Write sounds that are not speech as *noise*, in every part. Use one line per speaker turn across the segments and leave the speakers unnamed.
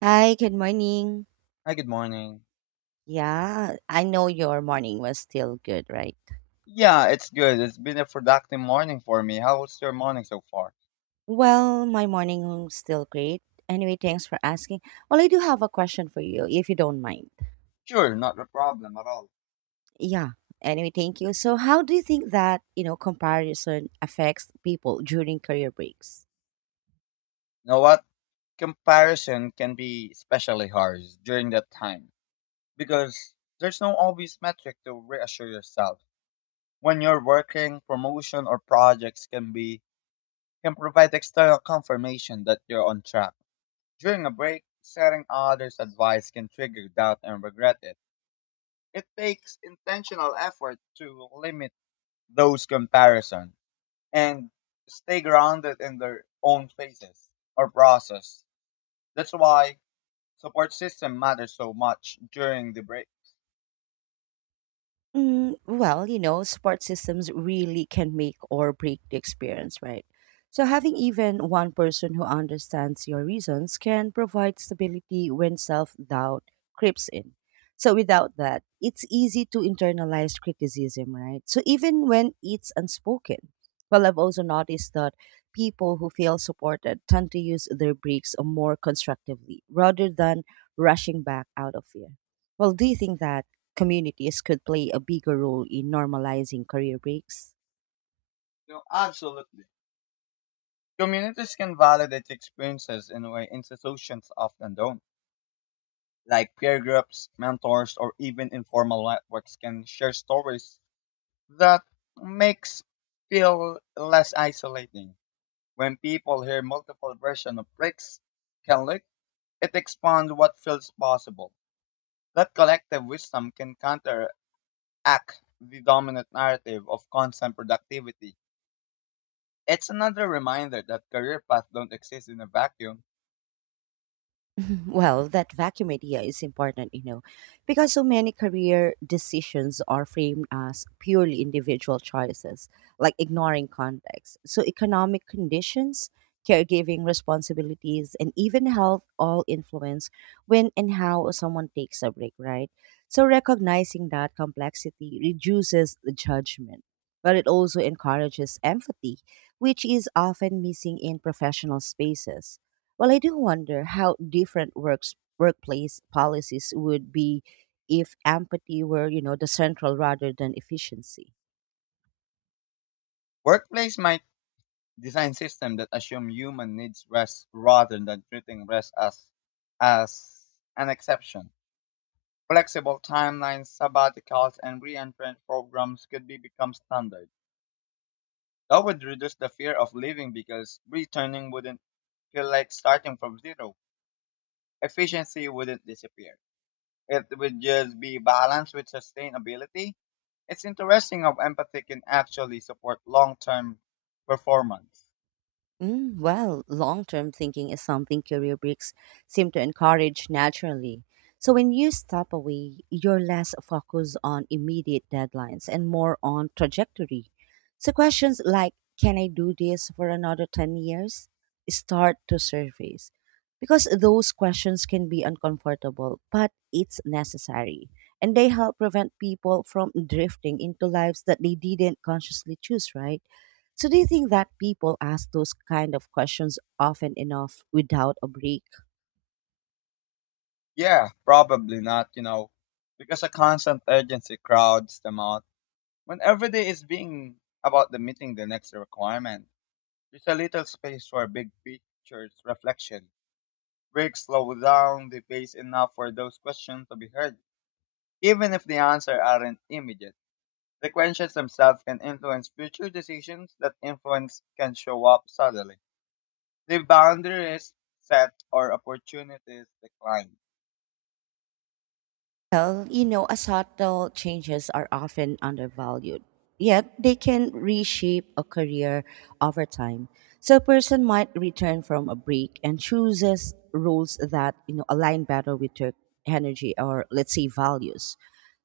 Hi, good morning.
Hi, good morning.
Yeah, I know your morning was still good, right?
Yeah, it's good. It's been a productive morning for me. How was your morning so far?
Well, my morning was still great. Anyway, thanks for asking. Well, I do have a question for you, if you don't mind.
Sure, not a problem at all.
Yeah. Anyway, thank you. So, how do you think that, comparison affects people during career breaks?
You know what? Comparison can be especially harsh during that time because there's no obvious metric to reassure yourself. When you're working, promotion or projects can provide external confirmation that you're on track. During a break, setting others' advice can trigger doubt and regret it. It takes intentional effort to limit those comparisons and stay grounded in their own phases or process. That's why support system matters so much during the break.
Well, support systems really can make or break the experience, right? So, having even one person who understands your reasons can provide stability when self doubt creeps in. So, without that, it's easy to internalize criticism, right? So, even when it's unspoken. Well, I've also noticed that people who feel supported tend to use their breaks more constructively rather than rushing back out of fear. Well, do you think that communities could play a bigger role in normalizing career breaks?
No, absolutely. Communities can validate experiences in a way institutions often don't. Like peer groups, mentors, or even informal networks can share stories that makes feel less isolating. When people hear multiple versions of breaks can look, it expands what feels possible. That collective wisdom can counteract the dominant narrative of constant productivity. It's another reminder that career paths don't exist in a vacuum.
*laughs* Well, that vacuum idea is important, because so many career decisions are framed as purely individual choices, like ignoring context. So, economic conditions, caregiving responsibilities, and even health all influence when and how someone takes a break, right? So, recognizing that complexity reduces the judgment, but it also encourages empathy, which is often missing in professional spaces. Well, I do wonder how different works workplace policies would be if empathy were, the central rather than efficiency.
Workplace might design systems that assume human needs rest rather than treating rest as an exception. Flexible timelines, sabbaticals, and re-entrant programs could be become standard. That would reduce the fear of leaving because returning wouldn't feel like starting from zero. Efficiency wouldn't disappear. It would just be balanced with sustainability. It's interesting how empathy can actually support long term performance.
Well, long term thinking is something career breaks seem to encourage naturally. So when you step away, you're less focused on immediate deadlines and more on trajectory. So questions like, can I do this for another 10 years, start to surface. Because those questions can be uncomfortable, but it's necessary. And they help prevent people from drifting into lives that they didn't consciously choose, right? So do you think that people ask those kind of questions often enough without a break?
Yeah, probably not, you know, because a constant urgency crowds them out. When every day is being about the meeting the next requirement, there's a little space for big pictures reflection. Breaks slow down the pace enough for those questions to be heard, even if the answer aren't immediate. The themselves can influence future decisions. That influence can show up suddenly. The boundaries set or opportunities decline.
Well, a subtle changes are often undervalued, yet they can reshape a career over time. So a person might return from a break and chooses roles that, align better with their energy or let's say values.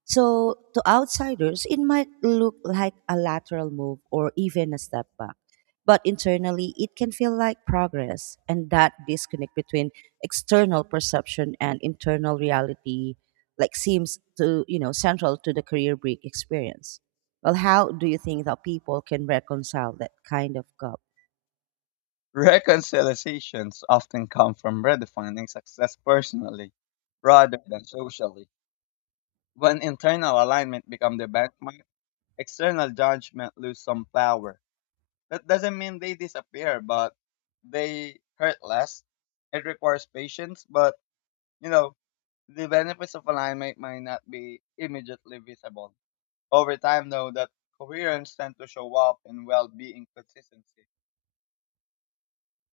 So to outsiders, it might look like a lateral move or even a step back. But internally, it can feel like progress, and that disconnect between external perception and internal reality like seems to central to the career break experience. Well, how do you think that people can reconcile that kind of gap?
Reconciliations often come from redefining success personally rather than socially. When internal alignment becomes the benchmark, external judgment lose some power. That doesn't mean they disappear, but they hurt less. It requires patience, but you know the benefits of alignment might not be immediately visible. Over time, though, that coherence tends to show up in well-being consistency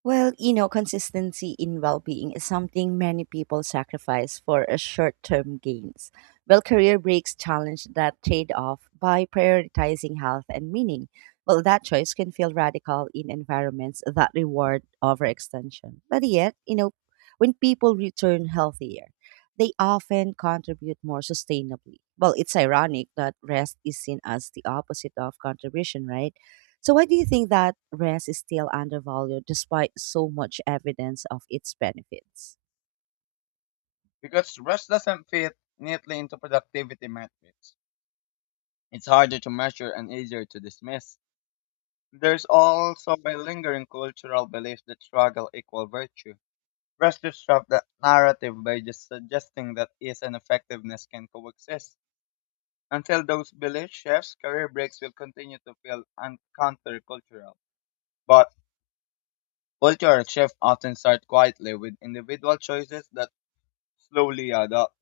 Well, consistency in well being is something many people sacrifice for a short term gains. Well, career breaks challenge that trade off by prioritizing health and meaning. Well, that choice can feel radical in environments that reward overextension. But yet, when people return healthier, they often contribute more sustainably. Well, it's ironic that rest is seen as the opposite of contribution, right? So, why do you think that rest is still undervalued despite so much evidence of its benefits?
because rest doesn't fit neatly into productivity metrics. It's harder to measure and easier to dismiss. There's also a lingering cultural belief that struggle equals virtue. Rest disrupts that narrative by just suggesting that ease and effectiveness can coexist. Until those beliefs shifts, career breaks will continue to feel countercultural. But culture shifts often start quietly with individual choices that slowly add up.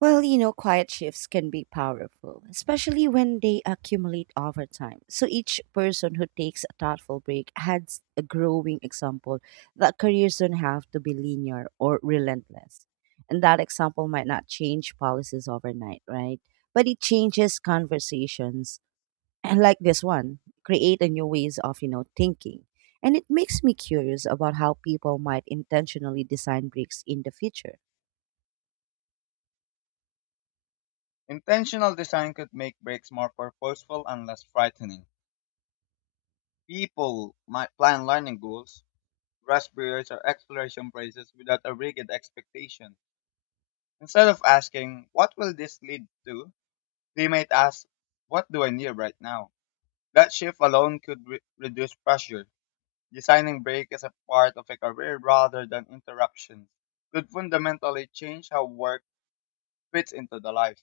Well, quiet shifts can be powerful, especially when they accumulate over time. So each person who takes a thoughtful break adds a growing example that careers don't have to be linear or relentless. And that example might not change policies overnight, right? But it changes conversations, and like this one, create a new ways of, thinking. And it makes me curious about how people might intentionally design breaks in the future.
Intentional design could make breaks more purposeful and less frightening. People might plan learning goals, rest periods, or exploration phases without a rigid expectation. Instead of asking, what will this lead to? They might ask, what do I need right now? That shift alone could reduce pressure. Designing break as a part of a career rather than interruptions could fundamentally change how work fits into the life.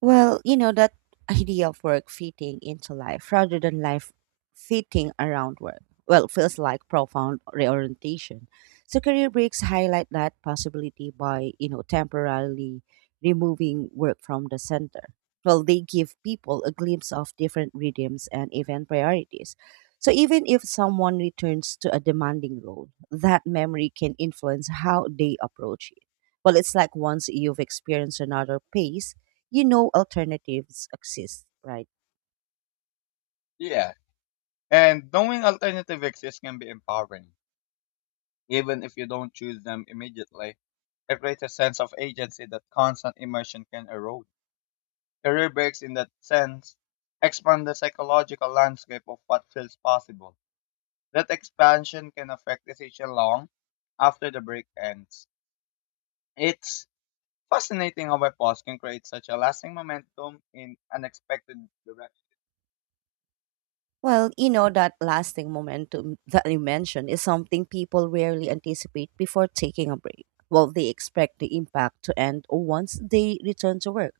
Well, that idea of work fitting into life rather than life fitting around work, well, feels like profound reorientation. So career breaks highlight that possibility by, temporarily removing work from the center. Well, they give people a glimpse of different rhythms and event priorities. So even if someone returns to a demanding role, that memory can influence how they approach it. Well, it's like once you've experienced another pace, alternatives exist, right?
Yeah. And knowing alternative exist can be empowering, even if you don't choose them immediately. It creates a sense of agency that constant immersion can erode. Career breaks in that sense expand the psychological landscape of what feels possible. That expansion can affect decision long after the break ends. It's fascinating how a pause can create such a lasting momentum in unexpected direction.
Well, that lasting momentum that you mentioned is something people rarely anticipate before taking a break. Well, they expect the impact to end once they return to work.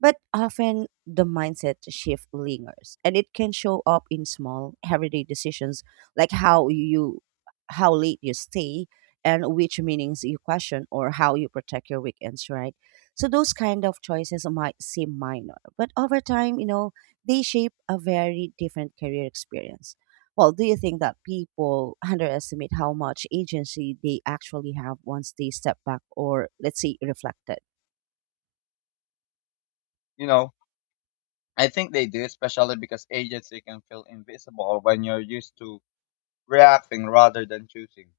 But often the mindset shift lingers and it can show up in small everyday decisions like how you how late you stay and which meanings you question or how you protect your weekends, right? So those kind of choices might seem minor, but over time, they shape a very different career experience. Well, do you think that people underestimate how much agency they actually have once they step back or, let's say, reflected?
You know, I think they do, especially because agency can feel invisible when you're used to reacting rather than choosing.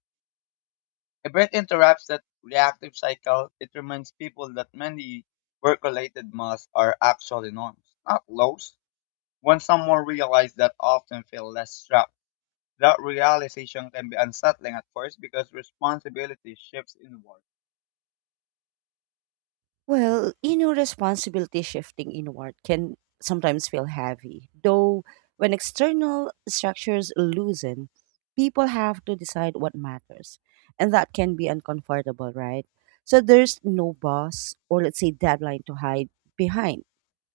If it interrupts that reactive cycle, it reminds people that many work-related masks are actually norms, not laws. When someone realizes that often feel less trapped, that realization can be unsettling at first because responsibility shifts inward.
Well, responsibility shifting inward can sometimes feel heavy, though, when external structures loosen, people have to decide what matters. And that can be uncomfortable, right? So there's no boss or, let's say, deadline to hide behind.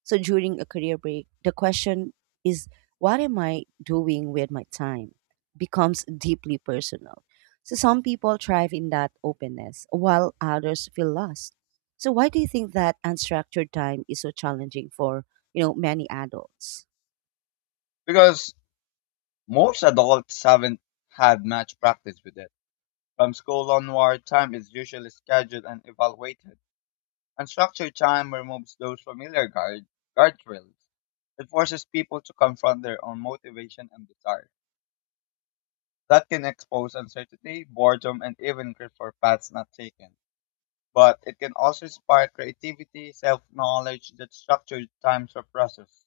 So during a career break, the question is, what am I doing with my time, becomes deeply personal. So some people thrive in that openness, while others feel lost. So why do you think that unstructured time is so challenging for, many adults?
Because most adults haven't had much practice with it. From school onward, time is usually scheduled and evaluated. Unstructured time removes those familiar guardrails. It forces people to confront their own motivation and desire. That can expose uncertainty, boredom, and even grief for paths not taken. But it can also inspire creativity, self-knowledge that structured time suppresses.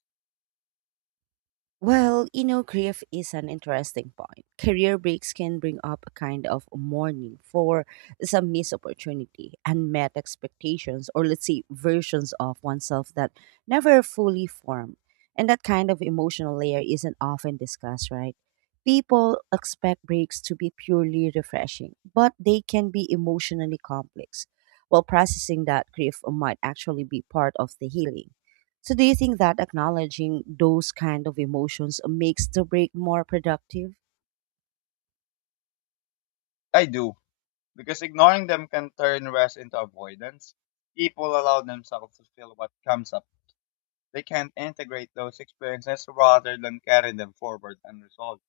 Well, grief is an interesting point. Career breaks can bring up a kind of mourning for some missed opportunity, unmet expectations, or let's say versions of oneself that never fully formed. And that kind of emotional layer isn't often discussed, right? People expect breaks to be purely refreshing, but they can be emotionally complex. While processing that grief might actually be part of the healing, so do you think that acknowledging those kind of emotions makes the break more productive?
I do, because ignoring them can turn rest into avoidance. People allow themselves to feel what comes up. They can integrate those experiences rather than carry them forward unresolved.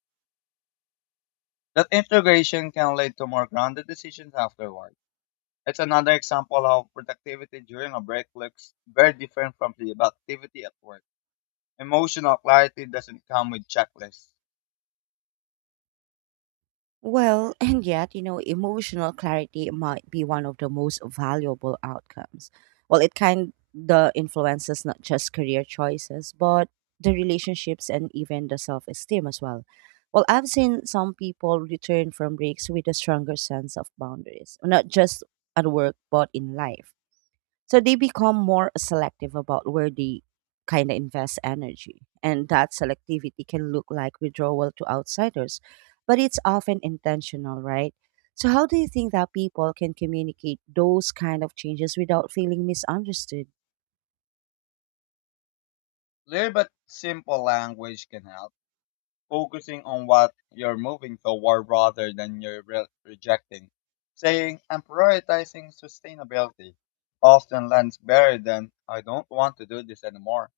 That integration can lead to more grounded decisions afterward. It's another example of how productivity during a break looks very different from productivity at work. Emotional clarity doesn't come with checklists.
Well, *laughs* and yet, emotional clarity might be one of the most valuable outcomes. Well, it kind the influences not just career choices, but the relationships and even the self-esteem as well. Well, I've seen some people return from breaks with a stronger sense of boundaries, not just at work, but in life. So they become more selective about where they kind of invest energy. And that selectivity can look like withdrawal to outsiders, but it's often intentional, right? So, how do you think that people can communicate those kind of changes without feeling misunderstood?
Clear but simple language can help, focusing on what you're moving toward rather than you're rejecting. Saying, I'm prioritizing sustainability, often lands better than, I don't want to do this anymore.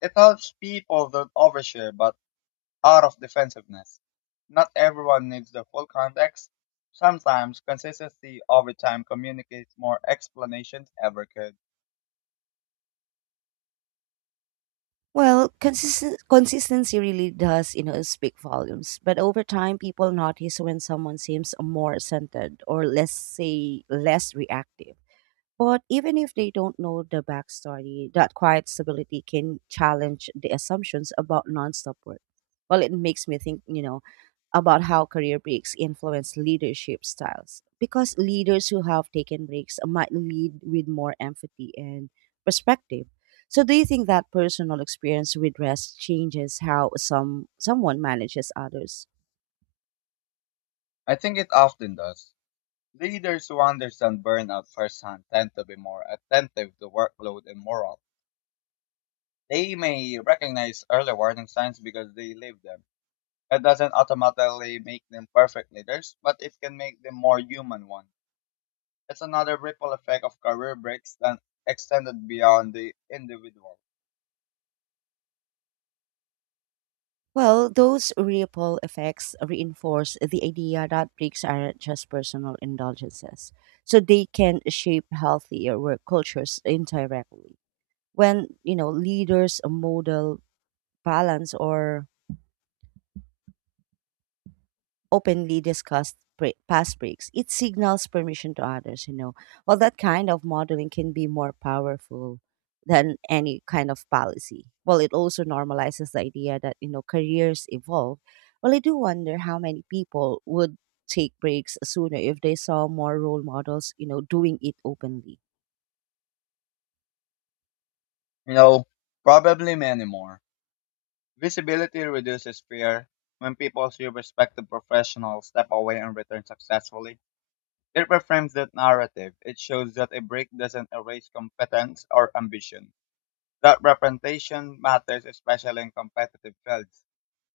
It helps people don't overshare but out of defensiveness. Not everyone needs the full context. Sometimes consistency over time communicates more explanations ever could.
Well, consistency really does, speak volumes. But over time, people notice when someone seems more centered or, let's say, less reactive. But even if they don't know the backstory, that quiet stability can challenge the assumptions about nonstop work. Well, it makes me think, about how career breaks influence leadership styles. Because leaders who have taken breaks might lead with more empathy and perspective. So, do you think that personal experience with rest changes how someone manages others?
I think it often does. Leaders who understand burnout firsthand tend to be more attentive to workload and morale. They may recognize early warning signs because they live them. It doesn't automatically make them perfect leaders, but it can make them more human ones. It's another ripple effect of career breaks that extended beyond the individual.
Well, those ripple effects reinforce the idea that breaks aren't just personal indulgences. So they can shape healthier work cultures indirectly. When, leaders model balance or openly discussed past breaks. It signals permission to others, you know. Well, that kind of modeling can be more powerful than any kind of policy. Well, it also normalizes the idea that, careers evolve. Well, I do wonder how many people would take breaks sooner if they saw more role models, doing it openly.
No, probably many more. Visibility reduces fear. When people see respected professionals step away and return successfully, it reframes that narrative. It shows that a break doesn't erase competence or ambition. That representation matters especially in competitive fields,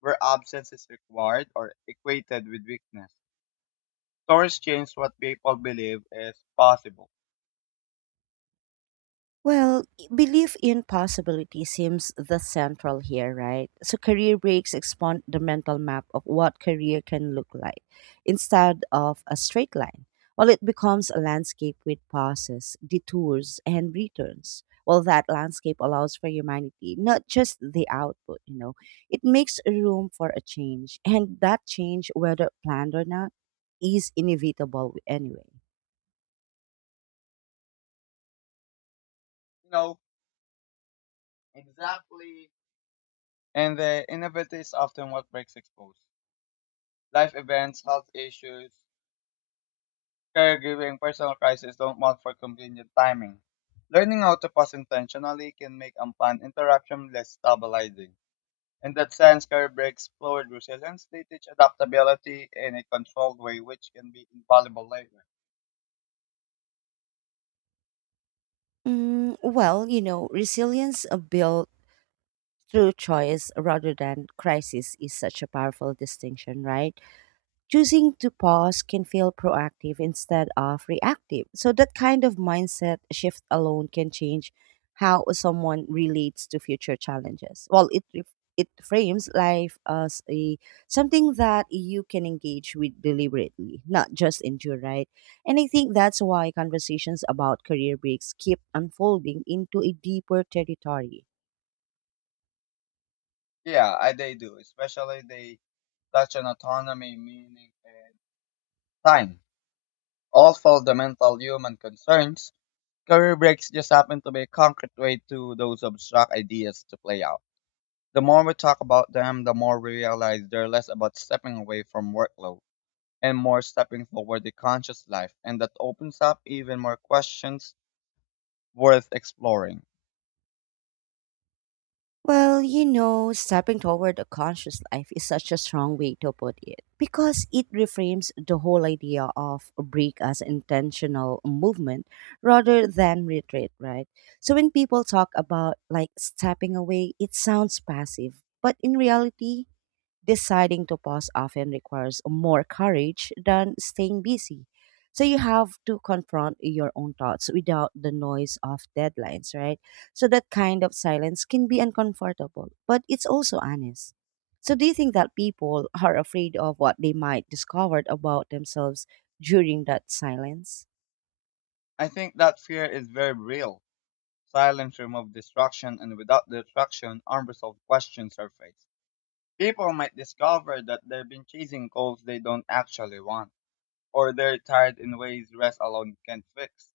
where absence is required or equated with weakness. Stories change what people believe is possible.
Well, belief in possibility seems the central here, right? So career breaks expand the mental map of what career can look like instead of a straight line. Well, it becomes a landscape with pauses, detours, and returns. Well, that landscape allows for humanity, not just the output, you know. It makes room for a change, and that change, whether planned or not, is inevitable anyway.
You know, exactly. And the innovative is often what breaks exposed. Life events, health issues, caregiving, personal crises don't mount for convenient timing. Learning how to pause intentionally can make unplanned interruption less stabilizing. In that sense, career breaks forward resilience. They teach adaptability in a controlled way, which can be invaluable later.
Well, resilience built through choice rather than crisis is such a powerful distinction, right? Choosing to pause can feel proactive instead of reactive. So, that kind of mindset shift alone can change how someone relates to future challenges. Well, it it frames life as a something that you can engage with deliberately, not just endure, right? And I think that's why conversations about career breaks keep unfolding into a deeper territory.
Yeah, they do. Especially they touch on autonomy, meaning, and time. All fundamental human concerns. Career breaks just happen to be a concrete way to those abstract ideas to play out. The more we talk about them, the more we realize they're less about stepping away from workload and more stepping forward to conscious life, and that opens up even more questions worth exploring.
Well, stepping toward a conscious life is such a strong way to put it because it reframes the whole idea of a break as intentional movement rather than retreat, right? So when people talk about like stepping away, it sounds passive, but in reality, deciding to pause often requires more courage than staying busy. So you have to confront your own thoughts without the noise of deadlines, right? So that kind of silence can be uncomfortable, but it's also honest. So do you think that people are afraid of what they might discover about themselves during that silence?
I think that fear is very real. Silence removes distraction, and without distraction, unresolved questions surface. People might discover that they've been chasing goals they don't actually want, or they're tired in ways rest alone can't fix.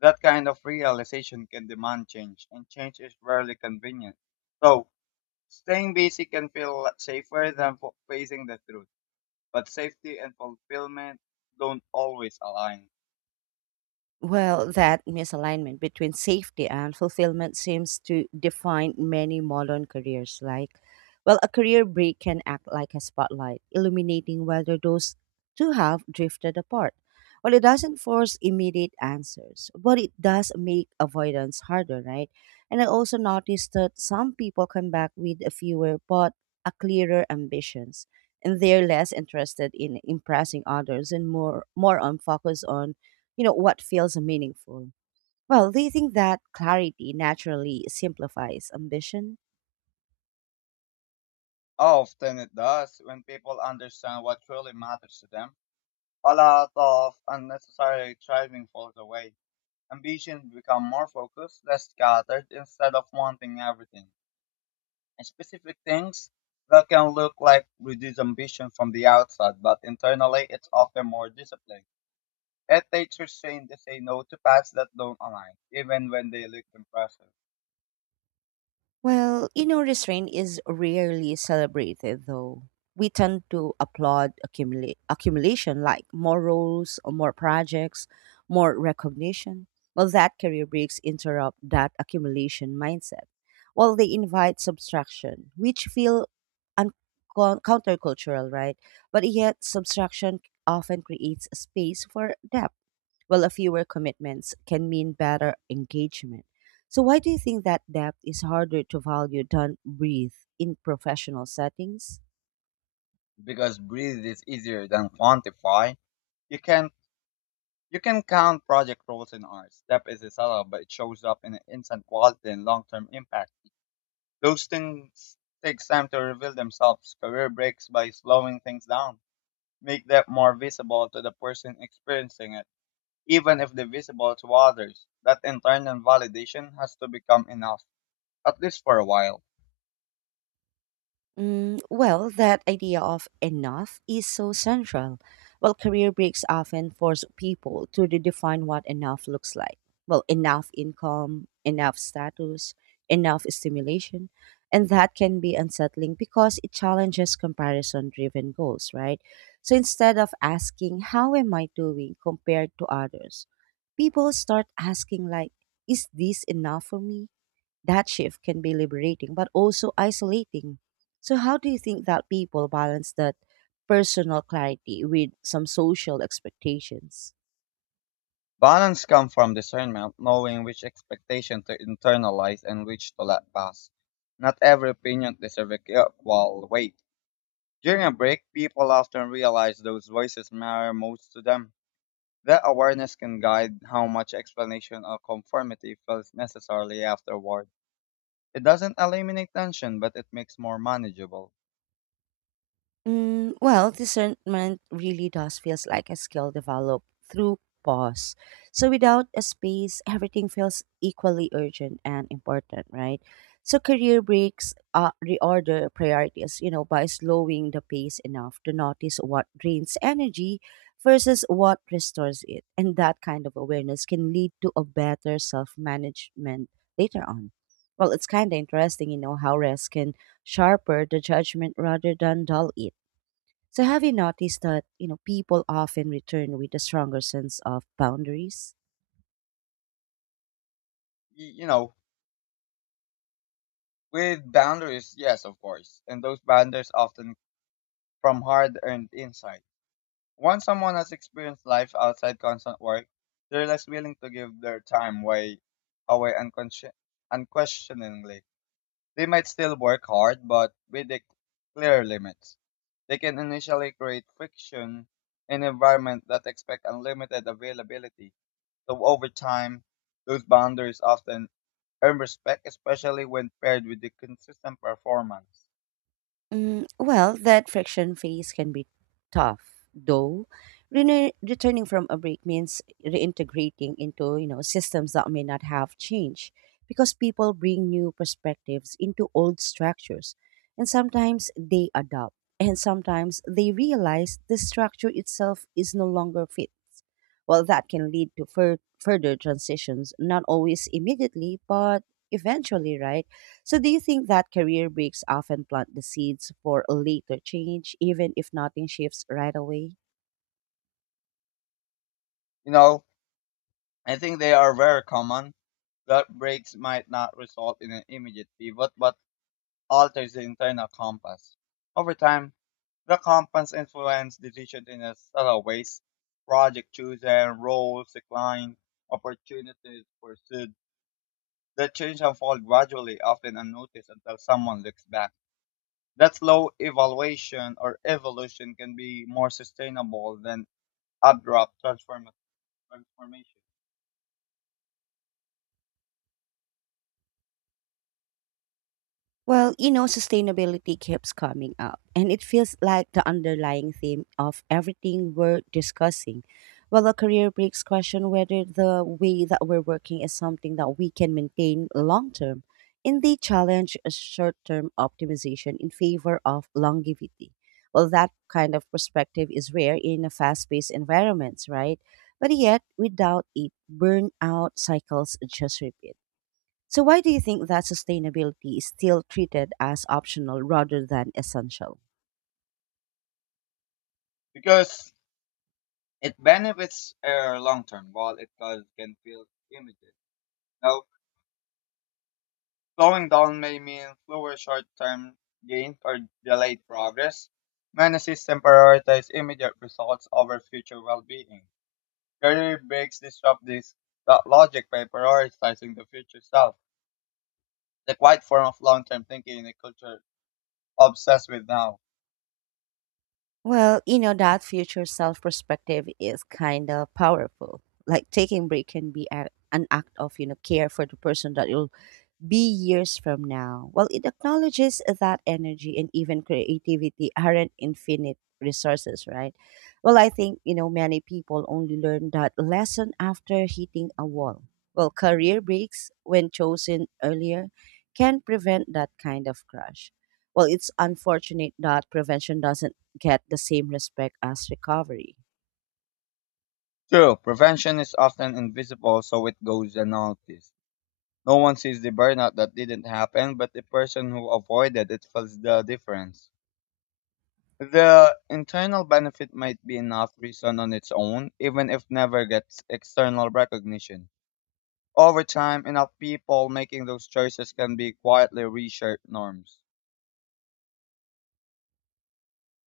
That kind of realization can demand change, and change is rarely convenient. So, staying busy can feel safer than facing the truth, but safety and fulfillment don't always align.
Well, that misalignment between safety and fulfillment seems to define many modern careers. Like, well, a career break can act like a spotlight, illuminating whether those two have drifted apart. Well, it doesn't force immediate answers, but it does make avoidance harder, right? And I also noticed that some people come back with a fewer but a clearer ambitions, and they're less interested in impressing others and more on focus on what feels meaningful. Well, do you think that clarity naturally simplifies ambition?
Often it does when people understand what truly matters to them. A lot of unnecessary striving falls away. Ambitions become more focused, less scattered, instead of wanting everything and specific things that can look like reduced ambition from the outside, but internally it's often more discipline. It takes restraint to say no to paths that don't align, even when they look impressive.
Well, inner restraint is rarely celebrated, though. We tend to applaud accumulation, like more roles, or more projects, more recognition. Well, that career breaks interrupt that accumulation mindset. Well, they invite subtraction, which feel un- countercultural, right? But yet, subtraction often creates space for depth. Well, a fewer commitments can mean better engagement. So, why do you think that depth is harder to value than breadth in professional settings?
Because breathe is easier than quantify. You can you can count project roles in art. Step is a seller, but it shows up in instant quality and long term impact. Those things take time to reveal themselves. Career breaks by slowing things down. Make that more visible to the person experiencing it even if divisible to others. That internal validation has to become enough, at least for a while.
Mm, well, that idea of enough is so central. Well, career breaks often force people to redefine what enough looks like. Well, enough income, enough status, enough stimulation. And that can be unsettling because it challenges comparison driven goals, right? So instead of asking, how am I doing compared to others? People start asking, like, is this enough for me? That shift can be liberating, but also isolating. So, how do you think that people balance that personal clarity with some social expectations?
Balance comes from discernment, knowing which expectation to internalize and which to let pass. Not every opinion deserves equal weight. During a break, people often realize those voices matter most to them. That awareness can guide how much explanation or conformity feels necessarily afterward. It doesn't eliminate tension, but it makes more manageable.
Mm, well, discernment really does feels like a skill developed through pause. So without a space, everything feels equally urgent and important, right? So career breaks reorder priorities, you know, by slowing the pace enough to notice what drains energy versus what restores it. And that kind of awareness can lead to a better self-management later on. Well, it's kind of interesting, you know, how rest can sharper the judgment rather than dull it. So have you noticed that, you know, people often return with a stronger sense of boundaries?
Y- you know, With boundaries, yes, of course, and those boundaries often from hard earned insight. Once someone has experienced life outside constant work, they're less willing to give their time way, away unquestioningly. They might still work hard, but with the clear limits. They can initially create friction in environment that expect unlimited availability. So over time, those boundaries often earn respect, especially when paired with the consistent performance.
Mm, well, that friction phase can be tough, though. Returning from a break means reintegrating into, you know, systems that may not have changed because people bring new perspectives into old structures. And sometimes they adapt, and sometimes they realize the structure itself is no longer fit. Well, that can lead to further transitions, not always immediately, but eventually, right? So, do you think that career breaks often plant the seeds for a later change, even if nothing shifts right away?
You know, I think they are very common. Gut breaks might not result in an immediate pivot, but alters the internal compass. Over time, the compass influences decisions in a subtle ways. Project chosen, roles declined, opportunities pursued. The change unfold gradually, often unnoticed until someone looks back. That slow evaluation or evolution can be more sustainable than abrupt transformation.
Well, you know, sustainability keeps coming up, and it feels like the underlying theme of everything we're discussing. Well, the career breaks question whether the way that we're working is something that we can maintain long term. And they challenge a short term optimization in favor of longevity. Well, that kind of perspective is rare in a fast paced environments, right? But yet, without it, burnout cycles just repeat. So, why do you think that sustainability is still treated as optional rather than essential?
Because it benefits air long term, while it causes can feel limited. Now, slowing down may mean slower short term gains or delayed progress. Many systems prioritize immediate results over future well being. Career breaks disrupt this that logic by prioritizing the future self, the quiet form of long term thinking in a culture obsessed with now.
Well, you know, that future self perspective is kind of powerful. Like taking break can be an act of, you know, care for the person that you're be years from now. Well, it acknowledges that energy and even creativity aren't infinite resources, right? Well, I think, you know, many people only learn that lesson after hitting a wall. Well, career breaks, when chosen earlier, can prevent that kind of crash. Well, it's unfortunate that prevention doesn't get the same respect as recovery.
True, prevention is often invisible, so it goes unnoticed. No one sees the burnout that didn't happen, but the person who avoided it feels the difference. The internal benefit might be enough reason on its own, even if never gets external recognition. Over time, enough people making those choices can be quietly reshape norms.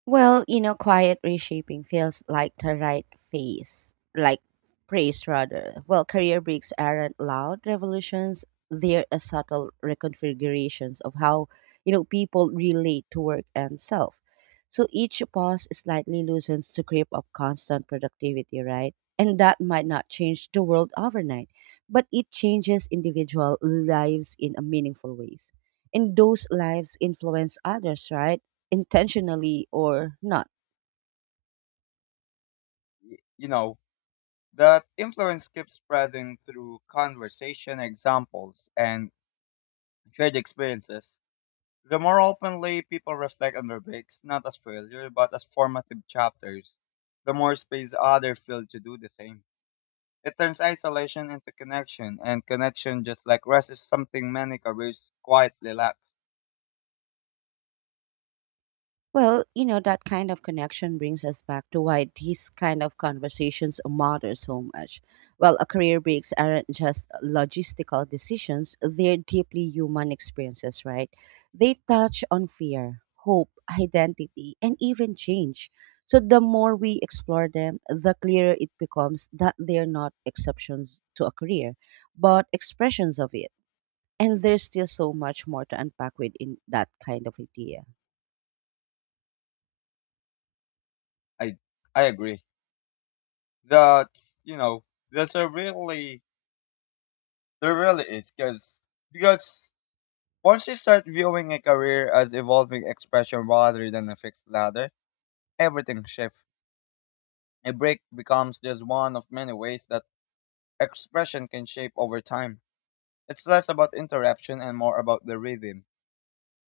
Well, you know, quiet reshaping feels like the right phase, like praise rather. Well, career breaks aren't loud revolutions, they're a subtle reconfigurations of how, you know, people relate to work and self. So each pause slightly loosens the grip of constant productivity, right? And that might not change the world overnight, but it changes individual lives in a meaningful ways. And those lives influence others, right? Intentionally or not.
Y- You know, that influence keeps spreading through conversation, examples, and shared experiences. The more openly people reflect on their breaks, not as failure, but as formative chapters, the more space others feel to do the same. It turns isolation into connection, and connection, just like rest, is something many careers quietly lack.
Well, you know, that kind of connection brings us back to why these kind of conversations matter so much. Well, a career breaks aren't just logistical decisions, they're deeply human experiences, right? They touch on fear, hope, identity, and even change. So the more we explore them, the clearer it becomes that they're not exceptions to a career, but expressions of it. And there's still so much more to unpack within that kind of idea.
I, I agree. That, you know, there's a really, There really is, because once you start viewing a career as evolving expression rather than a fixed ladder, everything shifts. A break becomes just one of many ways that expression can shape over time. It's less about interruption and more about the rhythm.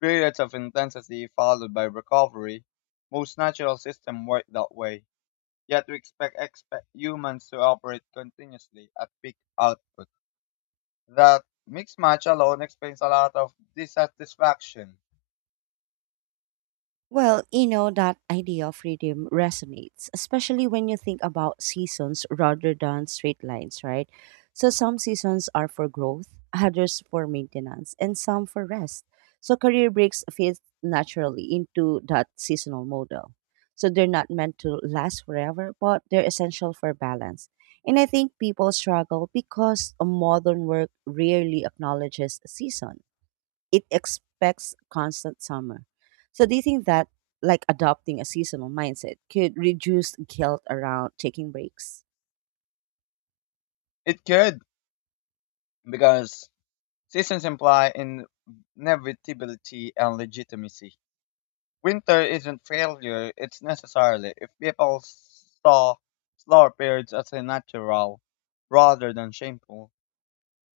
Periods of intensity followed by recovery. Most natural systems work that way. Yet we expect humans to operate continuously at peak output. That mixed match alone explains a lot of dissatisfaction.
Well, you know, that idea of freedom resonates, especially when you think about seasons rather than straight lines, right? So, some seasons are for growth, others for maintenance, and some for rest. So, career breaks fit naturally into that seasonal model. So, they're not meant to last forever, but they're essential for balance. And I think people struggle because modern work rarely acknowledges seasons. It expects constant summer. So do you think that, like, adopting a seasonal mindset could reduce guilt around taking breaks?
It could, because seasons imply inevitability and legitimacy. Winter isn't failure, it's necessarily. If people saw slower periods as a natural rather than shameful,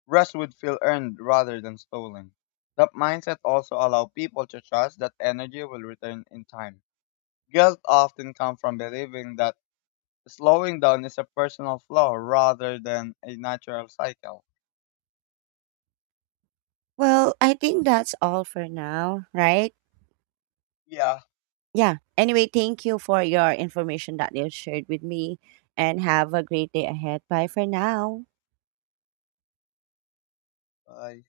rest would feel earned rather than stolen. That mindset also allows people to trust that energy will return in time. Guilt often comes from believing that slowing down is a personal flaw rather than a natural cycle.
Well, I think that's all for now, right?
Yeah.
Yeah. Anyway, thank you for your information that you shared with me and have a great day ahead. Bye for now.
Bye.